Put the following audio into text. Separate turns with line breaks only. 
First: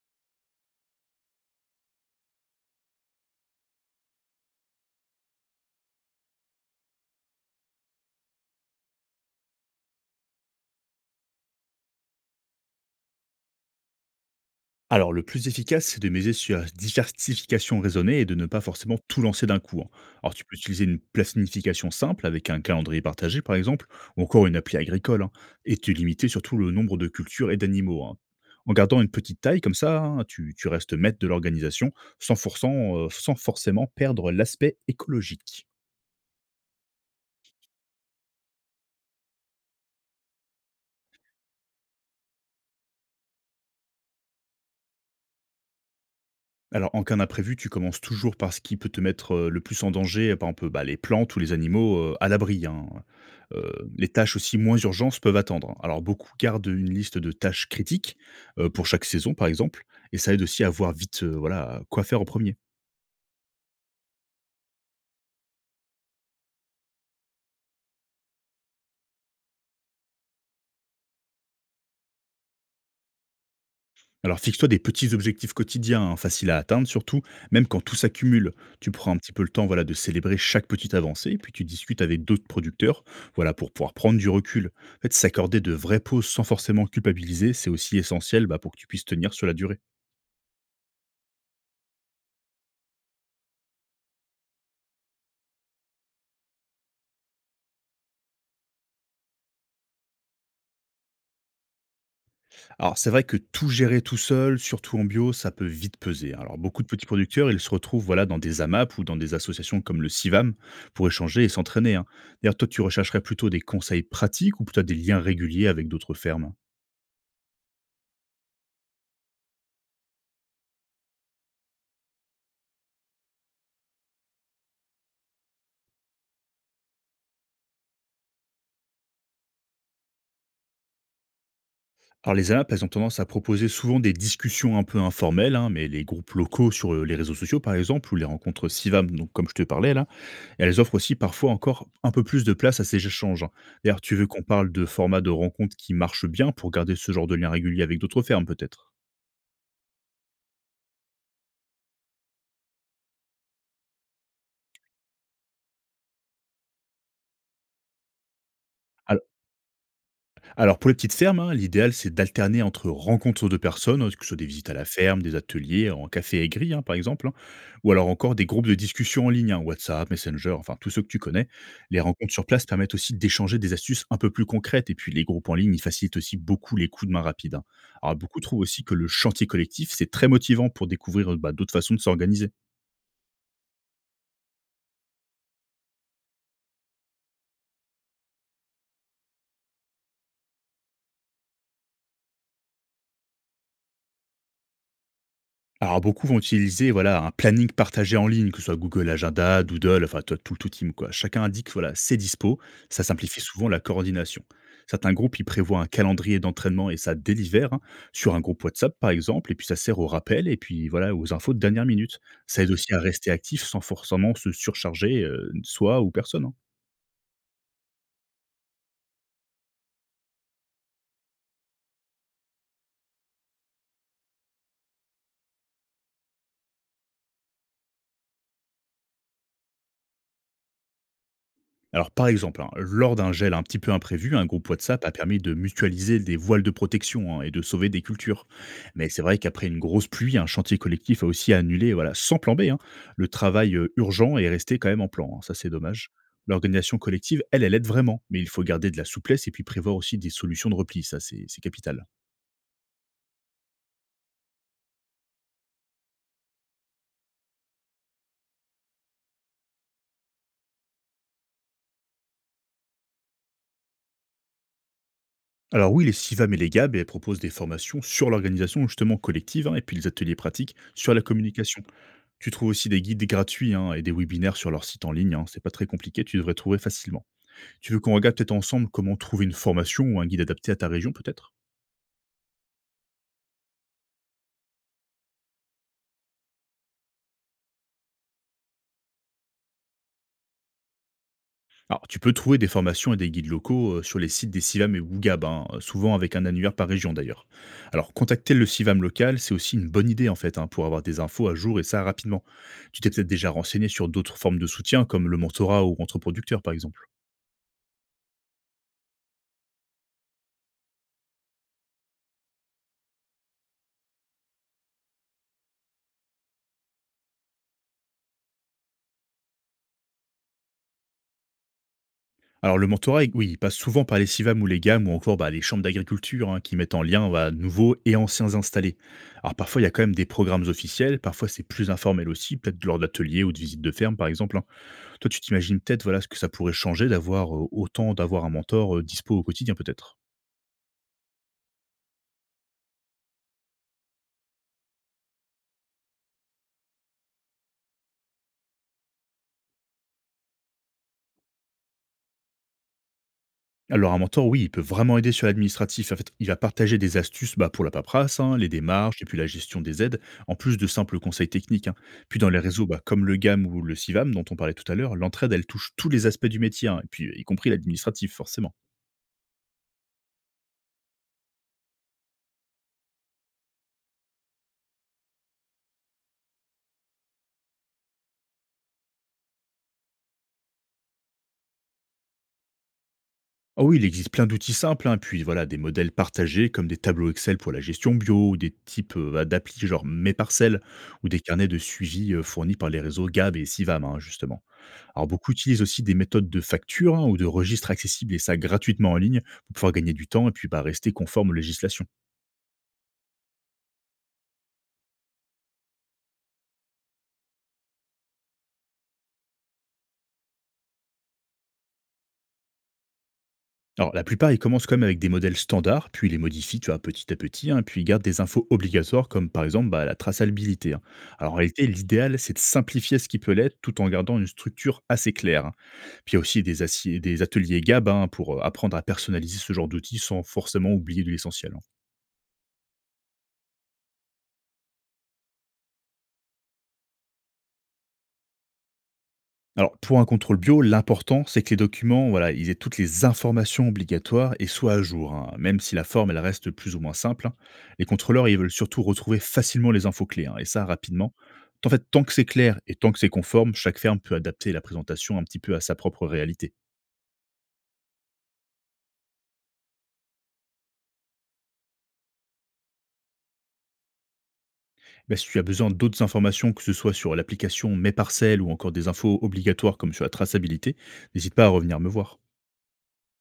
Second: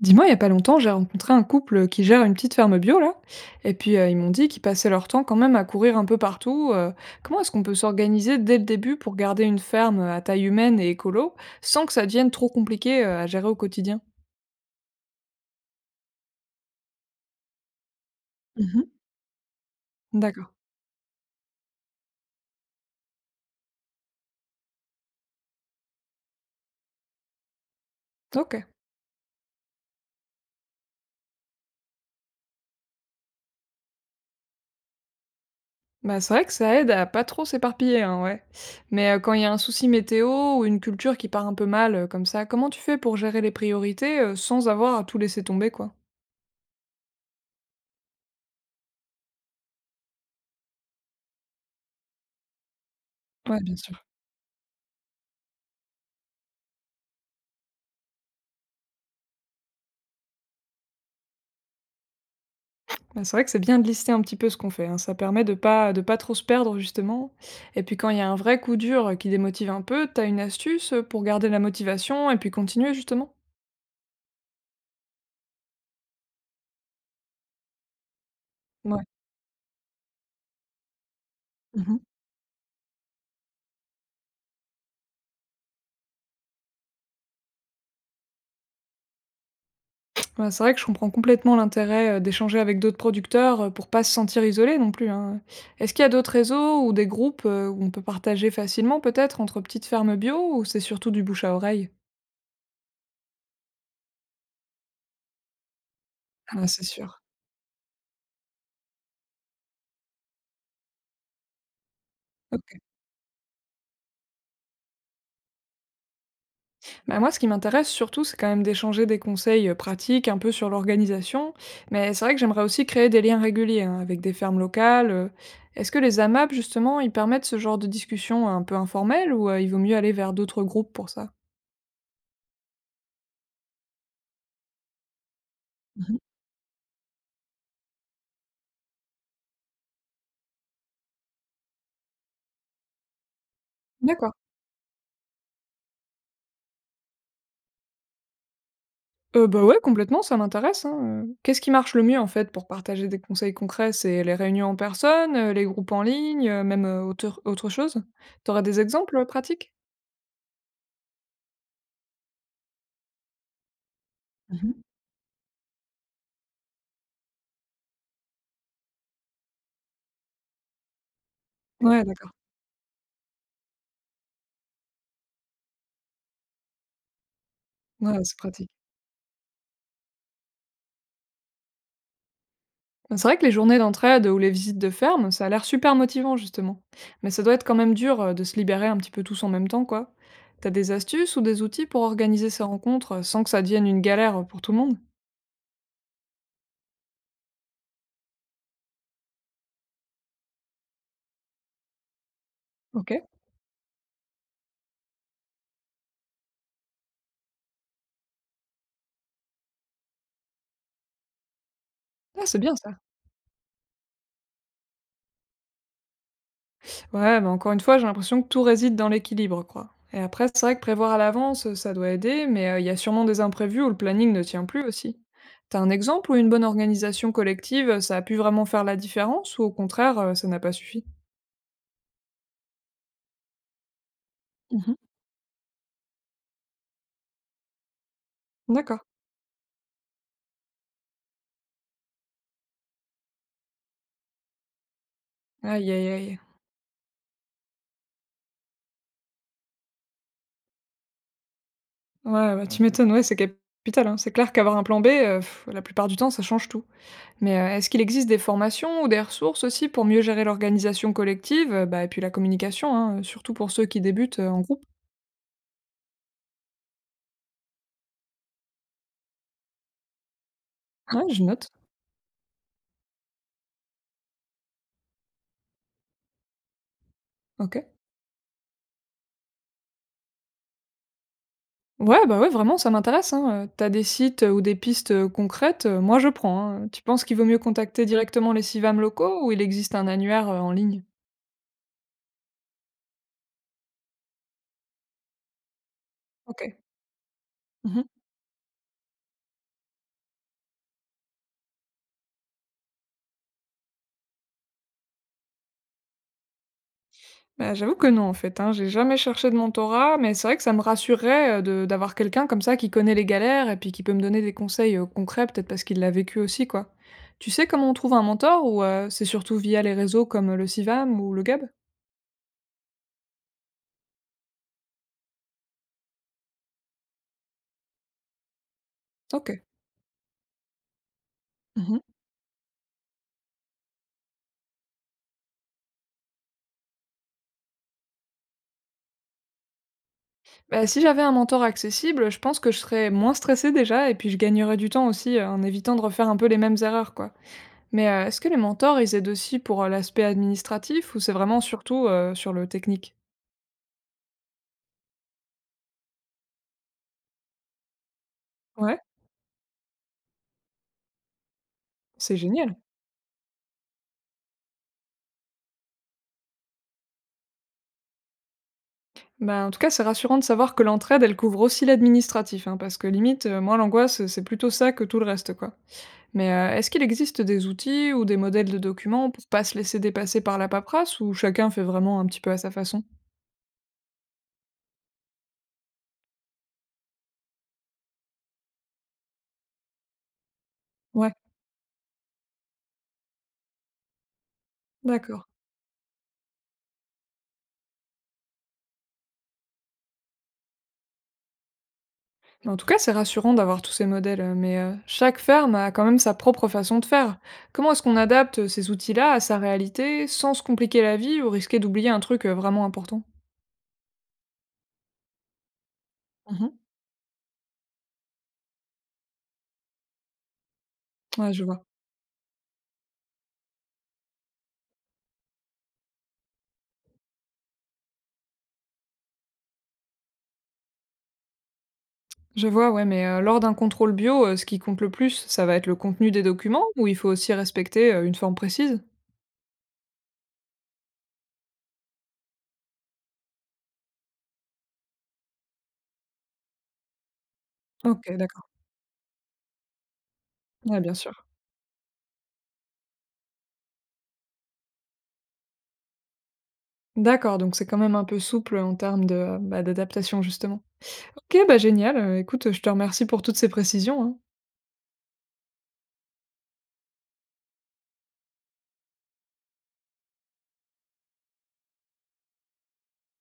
Dis-moi, il y a pas longtemps, j'ai rencontré un couple qui gère une petite ferme bio là, et puis ils m'ont dit qu'ils passaient leur temps quand même à courir un peu partout. Comment est-ce qu'on peut s'organiser dès le début pour garder une ferme à taille humaine et écolo sans que ça devienne trop compliqué à gérer au quotidien?
Alors, le plus efficace, c'est de miser sur la diversification raisonnée et de ne pas
Mhm.
forcément tout lancer d'un coup, hein. Alors, tu
D'accord.
peux utiliser une planification simple avec un calendrier partagé, par exemple, ou encore une appli agricole, hein, et te limiter surtout le nombre de cultures et d'animaux, hein.
Ok.
En gardant une petite taille comme ça, hein, tu restes maître de l'organisation sans forcément perdre l'aspect écologique.
Bah, c'est vrai que ça aide à pas trop s'éparpiller, hein, ouais. Mais quand il y a un souci météo ou une culture qui part un peu mal comme ça, comment tu fais pour gérer les priorités sans avoir à tout laisser tomber, quoi?
Alors, en cas d'imprévu, tu commences toujours par ce qui peut te mettre, le plus en danger, par exemple, bah, les plantes ou les animaux, à l'abri, hein.
Ouais,
Heu,
bien sûr.
les tâches aussi moins urgentes peuvent attendre. Alors beaucoup gardent une liste de tâches critiques, pour chaque saison par exemple, et ça aide aussi à voir vite, voilà, quoi faire en premier.
Bah, c'est vrai que c'est bien de lister un petit peu ce qu'on fait, hein. Ça permet de pas trop se perdre justement. Et puis quand il y a un vrai coup dur, qui démotive un peu, t'as une astuce, pour garder la motivation et puis continuer justement?
Alors fixe-toi des petits objectifs quotidiens, hein, faciles à atteindre surtout, même quand tout s'accumule. Tu
Mouais.
prends un petit peu le temps, voilà, de célébrer chaque petite avancée, puis tu
Mmh.
discutes avec d'autres producteurs, voilà, pour pouvoir prendre du recul. En fait, s'accorder de vraies pauses sans forcément culpabiliser, c'est aussi essentiel, bah, pour que tu puisses tenir sur la durée.
Ouais, c'est vrai que je comprends complètement l'intérêt, d'échanger avec d'autres producteurs, pour pas se sentir isolé non plus, hein. Est-ce qu'il y a d'autres réseaux ou des groupes, où on peut partager facilement peut-être entre petites fermes bio ou c'est surtout du bouche à oreille?
Alors c'est vrai que tout gérer tout seul, surtout en bio, ça peut vite peser, hein.
Ah
Alors
ouais, oui,
beaucoup
c'est
de petits
sûr.
producteurs, ils se retrouvent, voilà, dans des AMAP ou dans des associations comme le CIVAM pour échanger et s'entraîner, hein. D'ailleurs, toi,
OK.
tu rechercherais plutôt des conseils pratiques ou plutôt des liens réguliers avec d'autres fermes?
Bah, moi, ce qui m'intéresse surtout, c'est quand même d'échanger des conseils pratiques un peu sur l'organisation. Mais c'est vrai que j'aimerais aussi créer des liens réguliers hein, avec des fermes locales. Est-ce que les AMAP, justement, ils permettent ce genre de discussion un peu informelle ou il vaut mieux aller vers d'autres groupes pour ça?
Alors les apps, elles ont tendance à proposer souvent des discussions un peu informelles, hein, mais les
Mhm.
groupes locaux sur les réseaux sociaux, par exemple, ou les rencontres CIVAM, donc comme je te parlais là, elles offrent aussi parfois encore un peu plus de place à ces échanges, hein. D'ailleurs, tu veux
D'accord.
qu'on parle de formats de rencontres qui marchent bien pour garder ce genre de lien régulier avec d'autres fermes, peut-être?
Bah, ouais, complètement, ça m'intéresse. Hein. Qu'est-ce qui marche le mieux en fait pour partager des conseils concrets? C'est les réunions en personne, les groupes en ligne, même autre chose? T'aurais des exemples pratiques?
Alors pour les petites fermes, hein, l'idéal c'est d'alterner entre rencontres de personnes, hein, que ce soit des visites à
Mhm.
la ferme, des ateliers, en café aigri hein, par exemple, hein, ou alors encore des groupes de discussion en ligne, hein, WhatsApp, Messenger, enfin tous ceux que tu connais. Les
Ouais, d'accord.
rencontres sur place permettent aussi d'échanger des astuces un peu plus concrètes, et puis les groupes en ligne, ils facilitent aussi beaucoup les coups de main rapides, hein. Alors
Ouais, c'est
beaucoup trouvent
pratique.
aussi que le chantier collectif, c'est très motivant pour découvrir bah, d'autres façons de s'organiser.
C'est vrai que les journées d'entraide ou les visites de ferme, ça a l'air super motivant justement. Mais ça doit être quand même dur de se libérer un petit peu tous en même temps, quoi. T'as des astuces ou des outils pour organiser ces rencontres sans que ça devienne une galère pour tout le monde?
Alors beaucoup vont utiliser, voilà, un planning partagé en ligne, que ce soit Google Agenda, Doodle, enfin toi, tout team quoi. Chacun indique, voilà, ses dispos, ça
Ok.
simplifie souvent la coordination. Certains groupes y prévoient un calendrier d'entraînement et ça délivère hein, sur un groupe WhatsApp par exemple, et puis ça sert au rappel et puis voilà aux infos de dernière minute.
Ah, c'est
Ça aide
bien ça.
aussi à rester actif sans forcément se surcharger, soi ou personne, hein.
Ouais, bah encore une fois, j'ai l'impression que tout réside dans l'équilibre, quoi. Et après, c'est vrai que prévoir à l'avance, ça doit aider, mais il y a sûrement des imprévus où le planning ne tient plus aussi. T'as un exemple où une bonne organisation collective, ça a pu vraiment faire la différence, ou au contraire, ça n'a pas suffi?
Alors, par exemple, hein, lors d'un gel un petit peu imprévu, un groupe
Mhm.
WhatsApp a permis de mutualiser des voiles de protection hein, et de sauver des cultures.
D'accord.
Mais c'est vrai qu'après une grosse pluie, un chantier collectif a aussi annulé, voilà, sans plan B, hein, le travail urgent est resté quand même en plan, hein, ça, c'est
Aïe, aïe,
dommage.
aïe.
L'organisation collective, elle, elle aide vraiment, mais il faut garder de la souplesse et puis prévoir aussi des solutions de repli. Ça, c'est capital.
Ouais, bah, tu m'étonnes, ouais, c'est capital, hein. C'est clair qu'avoir un plan B, la plupart du temps, ça change tout. Mais, est-ce qu'il existe des formations ou des ressources aussi pour mieux gérer l'organisation collective, bah, et puis la communication, hein, surtout pour ceux qui débutent, en groupe?
Alors oui, les SIVAM et les GAB elles proposent des formations sur l'organisation justement collective hein, et puis les ateliers pratiques sur la
Ouais, je note.
communication. Tu trouves aussi des guides gratuits hein, et des webinaires sur leur site en ligne, hein, c'est pas très compliqué, tu devrais trouver facilement.
OK.
Tu veux qu'on regarde peut-être ensemble comment trouver une formation ou un guide adapté à ta région, peut-être?
Ouais, bah, ouais, vraiment, ça m'intéresse, hein, tu des sites, ou des pistes, concrètes, moi je prends, hein. Tu penses qu'il vaut mieux contacter directement les CIVAM locaux ou il existe un annuaire, en ligne?
Alors tu peux trouver des formations et des guides locaux sur les sites des CIVAM et Woogab, hein, souvent avec un annuaire
OK.
par région d'ailleurs.
Mmh.
Alors contacter le CIVAM local, c'est aussi une bonne idée en fait hein, pour avoir des infos à jour et ça rapidement. Tu t'es peut-être déjà renseigné sur d'autres formes de soutien comme le mentorat ou entre producteurs par exemple.
Bah, j'avoue que non, en fait, hein. J'ai jamais cherché de mentorat, mais c'est vrai que ça me rassurerait, de d'avoir quelqu'un comme ça qui connaît les galères et puis qui peut me donner des conseils, concrets, peut-être parce qu'il l'a vécu aussi, quoi. Tu sais comment on trouve un mentor ou, c'est surtout via les réseaux comme le Civam ou le Gab?
Alors le mentorat, oui, il passe souvent par les CIVAM ou les GAM ou encore bah, les chambres d'agriculture hein, qui mettent en lien bah, nouveaux et anciens installés. Alors
OK.
parfois, il y a quand même des programmes officiels, parfois c'est plus
Mmh.
informel aussi, peut-être lors d'ateliers ou de visites de ferme par exemple, hein. Toi, tu t'imagines peut-être, voilà, ce que ça pourrait changer d'avoir autant d'avoir un mentor dispo au quotidien, peut-être?
Bah, si j'avais un mentor accessible, je pense que je serais moins stressée déjà et puis je gagnerais du temps aussi, en évitant de refaire un peu les mêmes erreurs, quoi. Mais, est-ce que les mentors, ils aident aussi pour, l'aspect administratif ou c'est vraiment surtout, sur le technique?
Alors un mentor, oui, il peut vraiment aider sur l'administratif. En fait, il va partager des astuces bah, pour la paperasse, hein, les
Ouais,
démarches et puis la gestion des aides, en plus de simples conseils techniques, hein.
c'est
Puis dans les
génial.
réseaux bah, comme le GAM ou le SIVAM dont on parlait tout à l'heure, l'entraide, elle touche tous les aspects du métier, hein, et puis y compris l'administratif, forcément.
Bah, en tout cas, c'est rassurant de savoir que l'entraide, elle couvre aussi l'administratif, hein, parce que limite, moi, l'angoisse, c'est plutôt ça que tout le reste, quoi. Mais est-ce qu'il existe des outils ou des modèles de documents pour pas se laisser dépasser par la paperasse, ou chacun fait vraiment un petit peu à sa façon?
Ah oui, il existe plein d'outils simples, hein, puis voilà, des modèles partagés comme des tableaux Excel pour la gestion bio, ou des types d'applis genre Mes Parcelles, ou
Ouais,
des carnets de suivi fournis par les réseaux GAB et SIVAM hein, justement. Alors
d'accord.
beaucoup utilisent aussi des méthodes de facture hein, ou de registre accessible et ça gratuitement en ligne pour pouvoir gagner du temps et puis bah, rester conforme aux législations.
Mais en tout cas, c'est rassurant d'avoir tous ces modèles, mais chaque ferme a quand même sa propre façon de faire. Comment est-ce qu'on adapte ces outils-là à sa réalité sans se compliquer la vie ou risquer d'oublier un truc vraiment important?
Alors la plupart ils commencent quand même avec des modèles standards, puis ils les modifient
Mhm.
tu vois, petit à petit, hein, puis ils gardent des infos obligatoires comme par exemple bah, la traçabilité, hein.
Ouais,
Alors en
je vois.
réalité l'idéal c'est de simplifier ce qui peut l'être tout en gardant une structure assez claire, hein. Puis il y a aussi des ateliers GAB hein, pour apprendre à personnaliser ce genre d'outils sans forcément oublier de l'essentiel.
Je vois, ouais, mais lors d'un contrôle bio, ce qui compte le plus, ça va être le contenu des documents ou il faut aussi respecter une forme précise?
Alors, pour un contrôle bio, l'important, c'est que les documents, voilà, ils aient toutes les informations obligatoires et soient à jour, hein, même si la forme, elle reste plus ou moins simple, hein. Les
Ok,
contrôleurs, ils
d'accord.
veulent surtout retrouver facilement les infos clés, hein, et ça
Ouais, bien
rapidement.
sûr.
En fait, tant que c'est clair et tant que c'est conforme, chaque ferme peut adapter la présentation un petit peu à sa propre réalité.
D'accord, donc c'est quand même un peu souple en termes de, bah, d'adaptation, justement. Ok, bah génial. Écoute, je te remercie pour toutes ces précisions, hein.
Bah, si tu as besoin d'autres informations, que ce soit sur l'application Mes Parcelles ou encore des infos obligatoires comme sur la traçabilité, n'hésite pas à revenir me voir.